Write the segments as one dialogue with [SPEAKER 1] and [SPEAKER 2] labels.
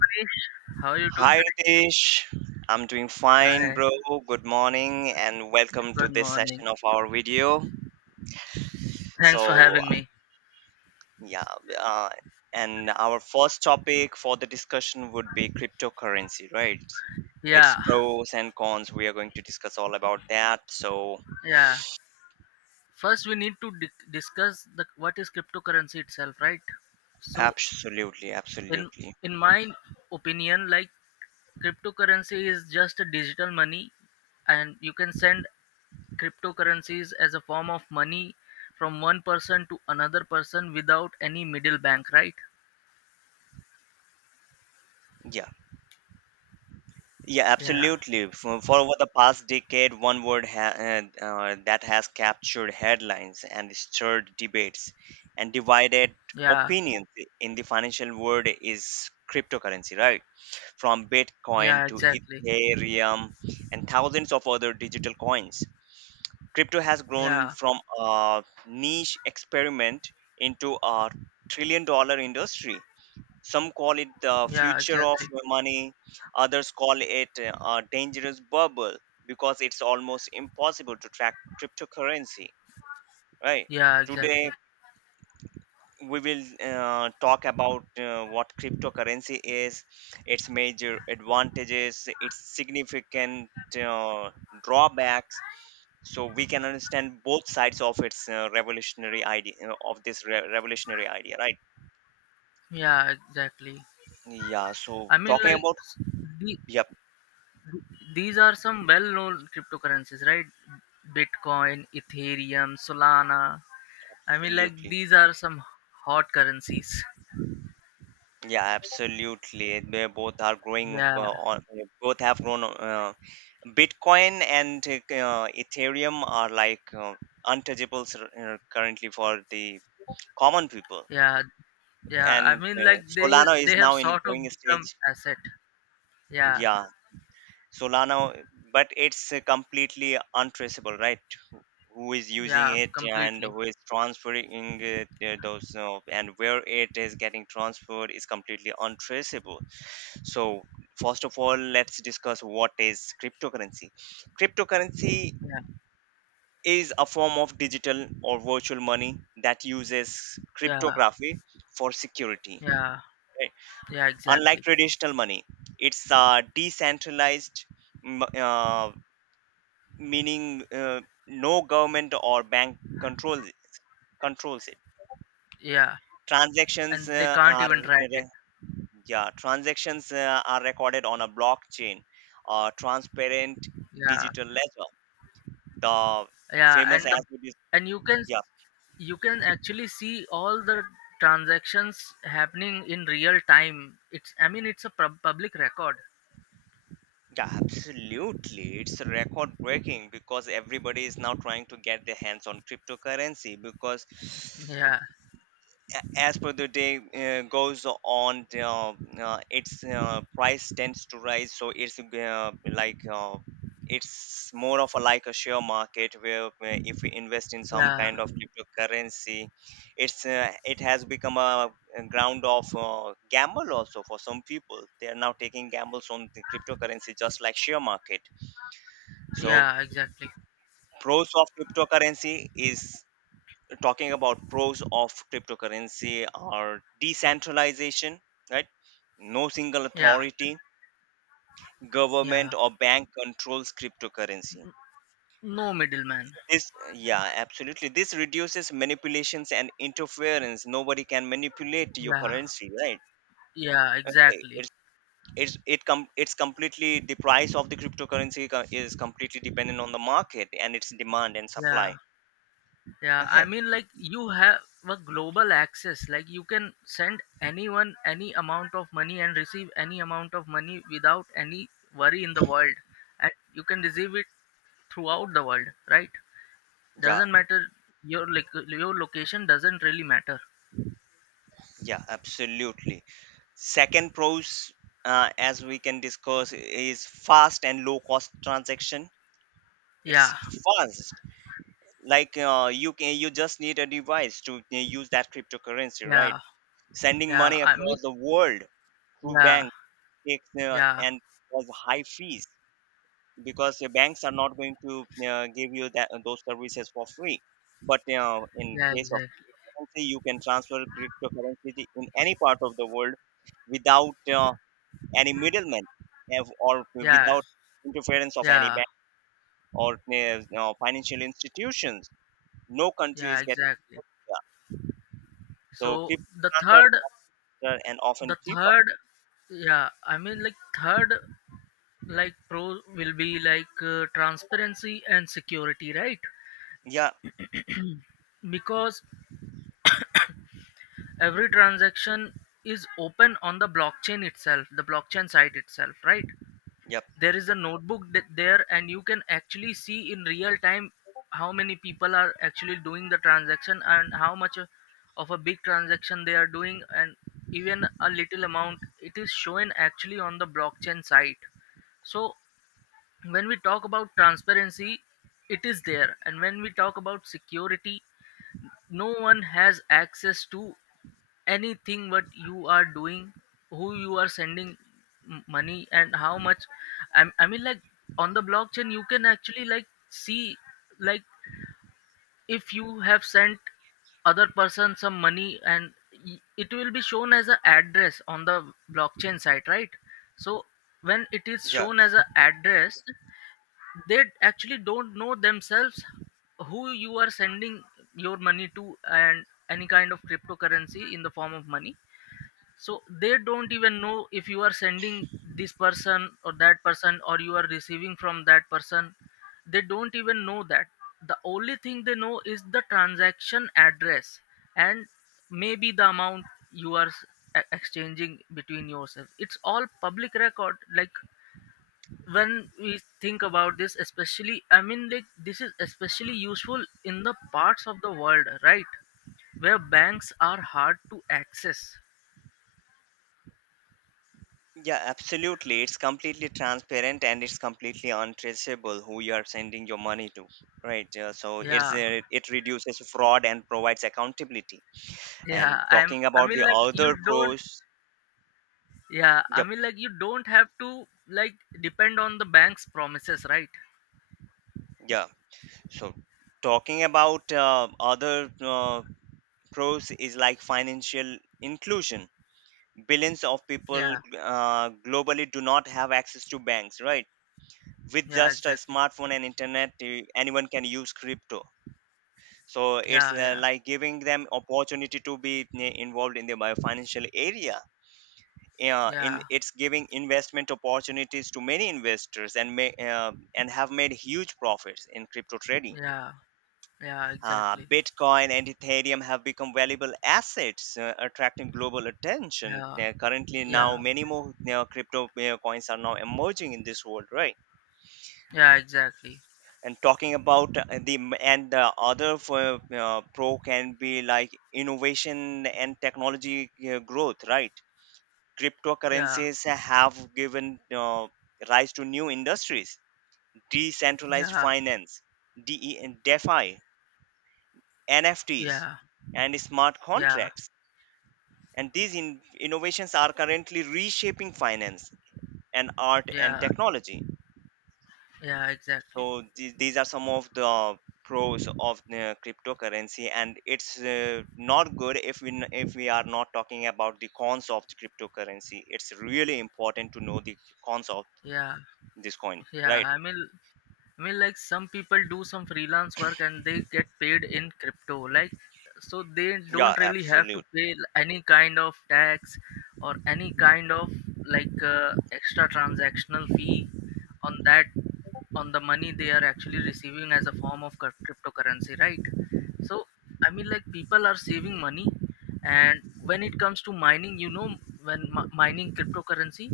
[SPEAKER 1] Krish. How are you doing
[SPEAKER 2] Hi Ritesh, I'm doing
[SPEAKER 1] today?
[SPEAKER 2] fine,
[SPEAKER 1] Hi,
[SPEAKER 2] bro. Good morning, and welcome to
[SPEAKER 1] good
[SPEAKER 2] this
[SPEAKER 1] morning.
[SPEAKER 2] session of our video.
[SPEAKER 1] Thanks for
[SPEAKER 2] So,
[SPEAKER 1] having me.
[SPEAKER 2] yeah, uh, and our first topic for the discussion would be cryptocurrency, right? Its
[SPEAKER 1] Yeah,
[SPEAKER 2] pros and cons. We are going to discuss all about that. So,
[SPEAKER 1] yeah. First, we need to discuss the what is cryptocurrency itself, right? So,
[SPEAKER 2] absolutely,
[SPEAKER 1] in
[SPEAKER 2] absolutely.
[SPEAKER 1] in my opinion, like, cryptocurrency is just a digital money, and you can send cryptocurrencies as a form of money from one person to another person without any middle bank, right?
[SPEAKER 2] Yeah. Yeah,
[SPEAKER 1] Yeah,
[SPEAKER 2] absolutely. For over the past decade, that has captured headlines and stirred debates and divided
[SPEAKER 1] yeah,
[SPEAKER 2] opinions in the financial world is cryptocurrency, right? From Bitcoin
[SPEAKER 1] yeah.
[SPEAKER 2] to
[SPEAKER 1] Exactly.
[SPEAKER 2] Ethereum and thousands of other digital coins. Crypto has grown
[SPEAKER 1] Yeah,
[SPEAKER 2] from a niche experiment into a $1 trillion industry. Some call it the
[SPEAKER 1] yeah.
[SPEAKER 2] future of
[SPEAKER 1] Exactly.
[SPEAKER 2] money, others call it a dangerous bubble because it's almost impossible to track cryptocurrency, right?
[SPEAKER 1] Yeah, exactly.
[SPEAKER 2] Today, we will talk about what cryptocurrency is, its major advantages, its significant uh, drawbacks, so we can understand both sides of its revolutionary idea revolutionary idea, right?
[SPEAKER 1] Yeah, exactly.
[SPEAKER 2] Yeah, so
[SPEAKER 1] I mean,
[SPEAKER 2] talking
[SPEAKER 1] like,
[SPEAKER 2] about,
[SPEAKER 1] the,
[SPEAKER 2] yep,
[SPEAKER 1] these are some well known cryptocurrencies, right? Bitcoin, Ethereum, Solana. I mean, like,
[SPEAKER 2] absolutely.
[SPEAKER 1] these are some hot currencies.
[SPEAKER 2] Yeah, absolutely. They both are growing
[SPEAKER 1] Yeah,
[SPEAKER 2] on they both have grown, Bitcoin and Ethereum are like untouchable currently for the common people.
[SPEAKER 1] yeah, yeah. I
[SPEAKER 2] And
[SPEAKER 1] mean,
[SPEAKER 2] you
[SPEAKER 1] like,
[SPEAKER 2] know,
[SPEAKER 1] they
[SPEAKER 2] Solana is
[SPEAKER 1] they have
[SPEAKER 2] now in
[SPEAKER 1] sort of
[SPEAKER 2] growing
[SPEAKER 1] become
[SPEAKER 2] stage.
[SPEAKER 1] asset. Yeah,
[SPEAKER 2] Yeah, Solana, but it's completely untraceable, right? Who is using
[SPEAKER 1] yeah,
[SPEAKER 2] it and
[SPEAKER 1] completely.
[SPEAKER 2] who is transferring it, those and where it is getting transferred is completely untraceable. So, first of all, let's discuss what is cryptocurrency. Cryptocurrency
[SPEAKER 1] Yeah,
[SPEAKER 2] is a form of digital or virtual money that uses
[SPEAKER 1] yeah,
[SPEAKER 2] cryptography for security,
[SPEAKER 1] yeah,
[SPEAKER 2] right?
[SPEAKER 1] yeah,
[SPEAKER 2] Unlike
[SPEAKER 1] exactly.
[SPEAKER 2] traditional money, it's decentralized, m- uh, meaning no government or bank controls. Controls it.
[SPEAKER 1] Yeah,
[SPEAKER 2] Transactions
[SPEAKER 1] and they can't even
[SPEAKER 2] are
[SPEAKER 1] track it.
[SPEAKER 2] Yeah, transactions are recorded on a blockchain, a transparent
[SPEAKER 1] Yeah,
[SPEAKER 2] digital ledger. The
[SPEAKER 1] yeah,
[SPEAKER 2] famous
[SPEAKER 1] and the
[SPEAKER 2] as it is.
[SPEAKER 1] and you can
[SPEAKER 2] Yeah,
[SPEAKER 1] you can actually see all the transactions happening in real time. It's, I mean, it's a public record.
[SPEAKER 2] yeah, absolutely. It's record breaking because everybody is now trying to get their hands on cryptocurrency because
[SPEAKER 1] Yeah,
[SPEAKER 2] as per the day goes on, its price tends to rise, so it's like uh, it's more of a like a share market where if we invest in some
[SPEAKER 1] yeah,
[SPEAKER 2] kind of cryptocurrency, it's it has become a ground of gamble also. For some people, they are now taking gambles on the cryptocurrency just like share market. So
[SPEAKER 1] yeah, exactly.
[SPEAKER 2] pros of cryptocurrency is talking about pros of cryptocurrency are decentralization, right? No single
[SPEAKER 1] Yeah,
[SPEAKER 2] authority,
[SPEAKER 1] yeah,
[SPEAKER 2] government or bank controls cryptocurrency.
[SPEAKER 1] no middleman.
[SPEAKER 2] This, yeah, absolutely. This reduces manipulations and interference. Nobody can manipulate your
[SPEAKER 1] Yeah,
[SPEAKER 2] currency, right?
[SPEAKER 1] yeah,
[SPEAKER 2] Okay,
[SPEAKER 1] exactly.
[SPEAKER 2] it's completely, the price of the cryptocurrency is completely dependent on the market and its demand and
[SPEAKER 1] Yeah,
[SPEAKER 2] supply.
[SPEAKER 1] yeah, I
[SPEAKER 2] Okay,
[SPEAKER 1] mean, like, you have a global access, like, you can send anyone any amount of money and receive any amount of money without any worry in the world, and you can receive it throughout the world, right?
[SPEAKER 2] yeah.
[SPEAKER 1] Doesn't matter. Your, like, your location doesn't really matter.
[SPEAKER 2] Yeah, absolutely. Second pros, as we can discuss, is fast and low cost transaction. It's
[SPEAKER 1] Yeah,
[SPEAKER 2] fast. Like you can, you just need a device to use that cryptocurrency, right?
[SPEAKER 1] yeah,
[SPEAKER 2] Sending
[SPEAKER 1] yeah,
[SPEAKER 2] money
[SPEAKER 1] I mean,
[SPEAKER 2] across the world through
[SPEAKER 1] yeah,
[SPEAKER 2] banks takes uh,
[SPEAKER 1] yeah,
[SPEAKER 2] and has high fees because the banks are not going to give you that those services for free. But in
[SPEAKER 1] yeah,
[SPEAKER 2] case of
[SPEAKER 1] exactly.
[SPEAKER 2] cryptocurrency, you can transfer cryptocurrency in any part of the world without any middleman, or
[SPEAKER 1] Yeah,
[SPEAKER 2] without interference of any
[SPEAKER 1] yeah,
[SPEAKER 2] bank or financial institutions, no country
[SPEAKER 1] yeah,
[SPEAKER 2] is getting.
[SPEAKER 1] exactly.
[SPEAKER 2] Yeah. So
[SPEAKER 1] So
[SPEAKER 2] crypto
[SPEAKER 1] the
[SPEAKER 2] transfer
[SPEAKER 1] third,
[SPEAKER 2] are and often
[SPEAKER 1] the
[SPEAKER 2] cheaper.
[SPEAKER 1] third, yeah, I mean, like, third, like, pro will be like, transparency and security, right?
[SPEAKER 2] Yeah,
[SPEAKER 1] Because every transaction is open on the blockchain itself, the blockchain site itself, right?
[SPEAKER 2] yep,
[SPEAKER 1] There is a notebook there, and you can actually see in real time how many people are actually doing the transaction and how much of a big transaction they are doing, and even a little amount, it is shown actually on the blockchain site. So when we talk about transparency, it is there, and when we talk about security, no one has access to anything what you are doing, who you are sending money, and how much. I mean, like, on the blockchain you can actually, like, see, like, if you have sent other person some money, and it will be shown as an address on the blockchain site, right? So when it is
[SPEAKER 2] yeah,
[SPEAKER 1] shown as an address, they actually don't know themselves who you are sending your money to, and any kind of cryptocurrency in the form of money. So they don't even know if you are sending this person or that person, or you are receiving from that person. They don't even know that. The only thing they know is the transaction address, and maybe the amount you are exchanging between yourself. It's all public record. Like, when we think about this, especially, I mean, like, this is especially useful in the parts of the world, right, where banks are hard to access.
[SPEAKER 2] yeah, absolutely. It's completely transparent and it's completely untraceable who you are sending your money to, right? So it's
[SPEAKER 1] Yeah,
[SPEAKER 2] it reduces fraud and provides accountability. And
[SPEAKER 1] yeah,
[SPEAKER 2] talking
[SPEAKER 1] I
[SPEAKER 2] about
[SPEAKER 1] mean,
[SPEAKER 2] the
[SPEAKER 1] like, you
[SPEAKER 2] other
[SPEAKER 1] don't.
[SPEAKER 2] pros,
[SPEAKER 1] Yeah, I
[SPEAKER 2] yep,
[SPEAKER 1] mean, like, you don't have to, like, depend on the bank's promises, right?
[SPEAKER 2] yeah. So talking about other pros is like financial inclusion. Billions of people
[SPEAKER 1] Yeah,
[SPEAKER 2] globally do not have access to banks, right? With
[SPEAKER 1] yeah,
[SPEAKER 2] just a
[SPEAKER 1] exactly.
[SPEAKER 2] smartphone and internet, eh, anyone can use crypto. So it's
[SPEAKER 1] Yeah, yeah,
[SPEAKER 2] like giving them opportunity to be, eh, involved in the financial area, in
[SPEAKER 1] yeah,
[SPEAKER 2] it's giving investment opportunities to many investors and have made huge profits in crypto trading.
[SPEAKER 1] yeah, yeah, exactly.
[SPEAKER 2] Bitcoin and Ethereum have become valuable assets, attracting global attention.
[SPEAKER 1] Yeah,
[SPEAKER 2] Currently, now
[SPEAKER 1] yeah,
[SPEAKER 2] many more crypto coins are now emerging in this world, right?
[SPEAKER 1] yeah, exactly.
[SPEAKER 2] And talking about the m- and the other pro can be like innovation and technology growth, right?
[SPEAKER 1] Yeah,
[SPEAKER 2] Cryptocurrencies have given rise to new industries: decentralized
[SPEAKER 1] yeah,
[SPEAKER 2] finance, de and defi, nfts
[SPEAKER 1] yeah,
[SPEAKER 2] and smart
[SPEAKER 1] yeah,
[SPEAKER 2] contracts. And these innovations are currently reshaping finance and art and
[SPEAKER 1] yeah.
[SPEAKER 2] technology.
[SPEAKER 1] Yeah, exactly.
[SPEAKER 2] So these are some of the pros of the cryptocurrency, and it's not good if if we are not talking about the cons of the cryptocurrency. It's really important to know the cons of
[SPEAKER 1] Yeah,
[SPEAKER 2] this coin,
[SPEAKER 1] yeah.
[SPEAKER 2] right?
[SPEAKER 1] I mean, like, some people do some freelance work and they get paid in crypto. Like, so they
[SPEAKER 2] Yeah,
[SPEAKER 1] don't really have to
[SPEAKER 2] absolute.
[SPEAKER 1] pay any kind of tax or any kind of, like, extra transactional fee on that, on the money they are actually receiving as a form of cryptocurrency, right? So, I mean, like, people are saving money, and when it comes to mining, you know, when mining cryptocurrency,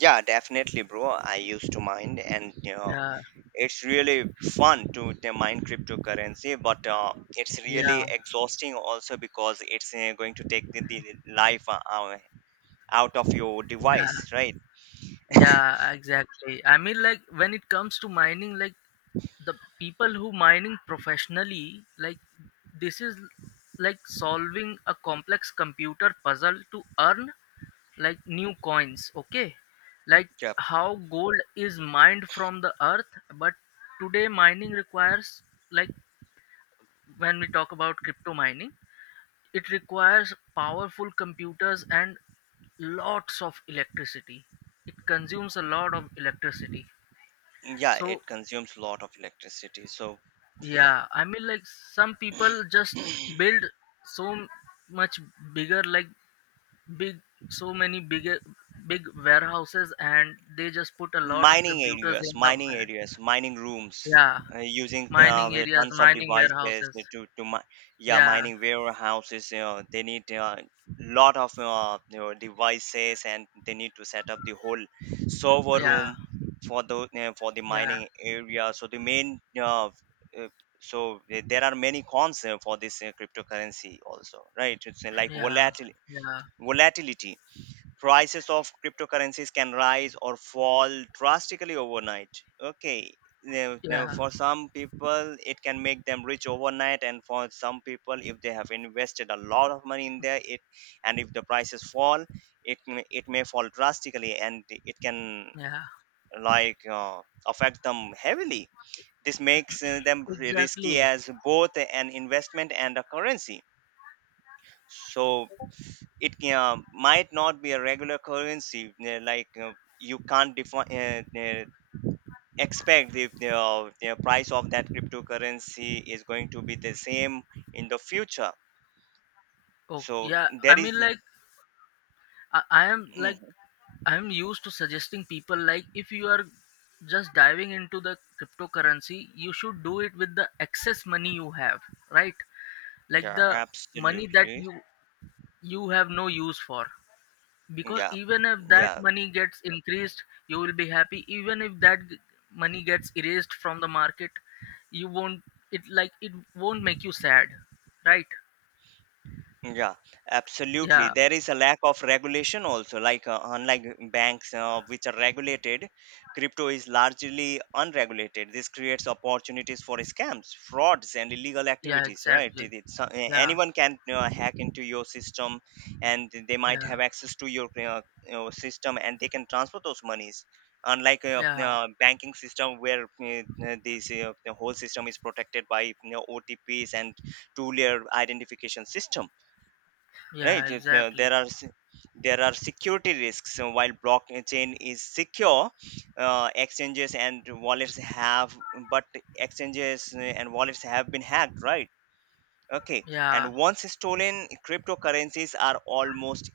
[SPEAKER 2] Yeah, definitely, bro. I used to mine, and you know,
[SPEAKER 1] yeah,
[SPEAKER 2] it's really fun to the mine cryptocurrency, but it's really
[SPEAKER 1] yeah.
[SPEAKER 2] exhausting also because it's going to take the life out of your
[SPEAKER 1] Yeah,
[SPEAKER 2] device, right?
[SPEAKER 1] yeah, exactly. I mean, like, when it comes to mining, like, the people who mining professionally, like, this is like solving a complex computer puzzle to earn like new coins. Okay, like
[SPEAKER 2] Yeah,
[SPEAKER 1] how gold is mined from the earth, but today mining requires, like, when we talk about crypto mining, it requires powerful computers and lots of electricity. It consumes a lot of electricity.
[SPEAKER 2] yeah,
[SPEAKER 1] So,
[SPEAKER 2] it consumes a lot of electricity. So
[SPEAKER 1] yeah, I mean, like, some people just build so much bigger, like, big, so many bigger, big warehouses, and they just put a lot of computers in the,
[SPEAKER 2] mining rooms,
[SPEAKER 1] yeah,
[SPEAKER 2] using
[SPEAKER 1] mining
[SPEAKER 2] the
[SPEAKER 1] areas,
[SPEAKER 2] tons of
[SPEAKER 1] mining
[SPEAKER 2] devices
[SPEAKER 1] warehouses.
[SPEAKER 2] to yeah,
[SPEAKER 1] Yeah,
[SPEAKER 2] mining warehouses. You know, they need a, lot of, you know, devices, and they need to set up the whole server
[SPEAKER 1] yeah,
[SPEAKER 2] room for the, for the
[SPEAKER 1] yeah,
[SPEAKER 2] mining area. So the main uh, so there are many cons for this cryptocurrency also, right?
[SPEAKER 1] yeah, yeah,
[SPEAKER 2] Volatility, prices of cryptocurrencies can rise or fall drastically overnight. Okay, now
[SPEAKER 1] yeah,
[SPEAKER 2] for some people it can make them rich overnight, and for some people, if they have invested a lot of money in there, it and if the prices fall, it it may fall drastically and it can,
[SPEAKER 1] yeah,
[SPEAKER 2] like, affect them heavily. This makes them risky
[SPEAKER 1] exactly.
[SPEAKER 2] as both an investment and a currency. So it might not be a regular currency, like, you can't define expect the price of that cryptocurrency is going to be the same in the future.
[SPEAKER 1] Oh,
[SPEAKER 2] So
[SPEAKER 1] yeah. I
[SPEAKER 2] there
[SPEAKER 1] mean,
[SPEAKER 2] is.
[SPEAKER 1] like, I am, like,
[SPEAKER 2] Mhm.
[SPEAKER 1] I am used to suggesting people, like, if you are just diving into the cryptocurrency, you should do it with the excess money you have, right? Like
[SPEAKER 2] Yeah,
[SPEAKER 1] the money that
[SPEAKER 2] absolutely.
[SPEAKER 1] you have no use for, because
[SPEAKER 2] Yeah,
[SPEAKER 1] even if that
[SPEAKER 2] yeah.
[SPEAKER 1] money gets increased, you will be happy. Even if that money gets erased from the market, you won't. It, like, it won't make you sad, right?
[SPEAKER 2] Yeah, absolutely.
[SPEAKER 1] Yeah,
[SPEAKER 2] There is a lack of regulation also. Like, unlike banks, which are regulated, crypto is largely unregulated. This creates opportunities for scams, frauds, and illegal
[SPEAKER 1] yeah,
[SPEAKER 2] activities. Right?
[SPEAKER 1] exactly.
[SPEAKER 2] It's,
[SPEAKER 1] Yeah,
[SPEAKER 2] anyone can hack into your system, and they might
[SPEAKER 1] yeah.
[SPEAKER 2] have access to your, you know, system, and they can transfer those monies. Unlike a,
[SPEAKER 1] Yeah,
[SPEAKER 2] banking system where, this the whole system is protected by, you know, OTPs and two-layer identification system,
[SPEAKER 1] yeah,
[SPEAKER 2] right? if,
[SPEAKER 1] exactly.
[SPEAKER 2] there are se- There are security risks. So while blockchain is secure, uh, exchanges and wallets have but exchanges and wallets have been hacked, right? Okay,
[SPEAKER 1] Yeah,
[SPEAKER 2] and once stolen, cryptocurrencies are almost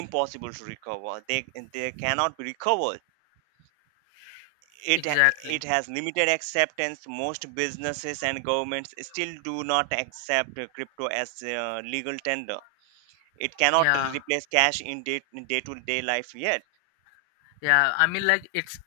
[SPEAKER 2] impossible to recover. They cannot be recovered. it
[SPEAKER 1] exactly.
[SPEAKER 2] it has limited acceptance. Most businesses and governments still do not accept crypto as legal tender. It cannot
[SPEAKER 1] Yeah,
[SPEAKER 2] replace cash in day to day life yet.
[SPEAKER 1] yeah. I mean, like, it's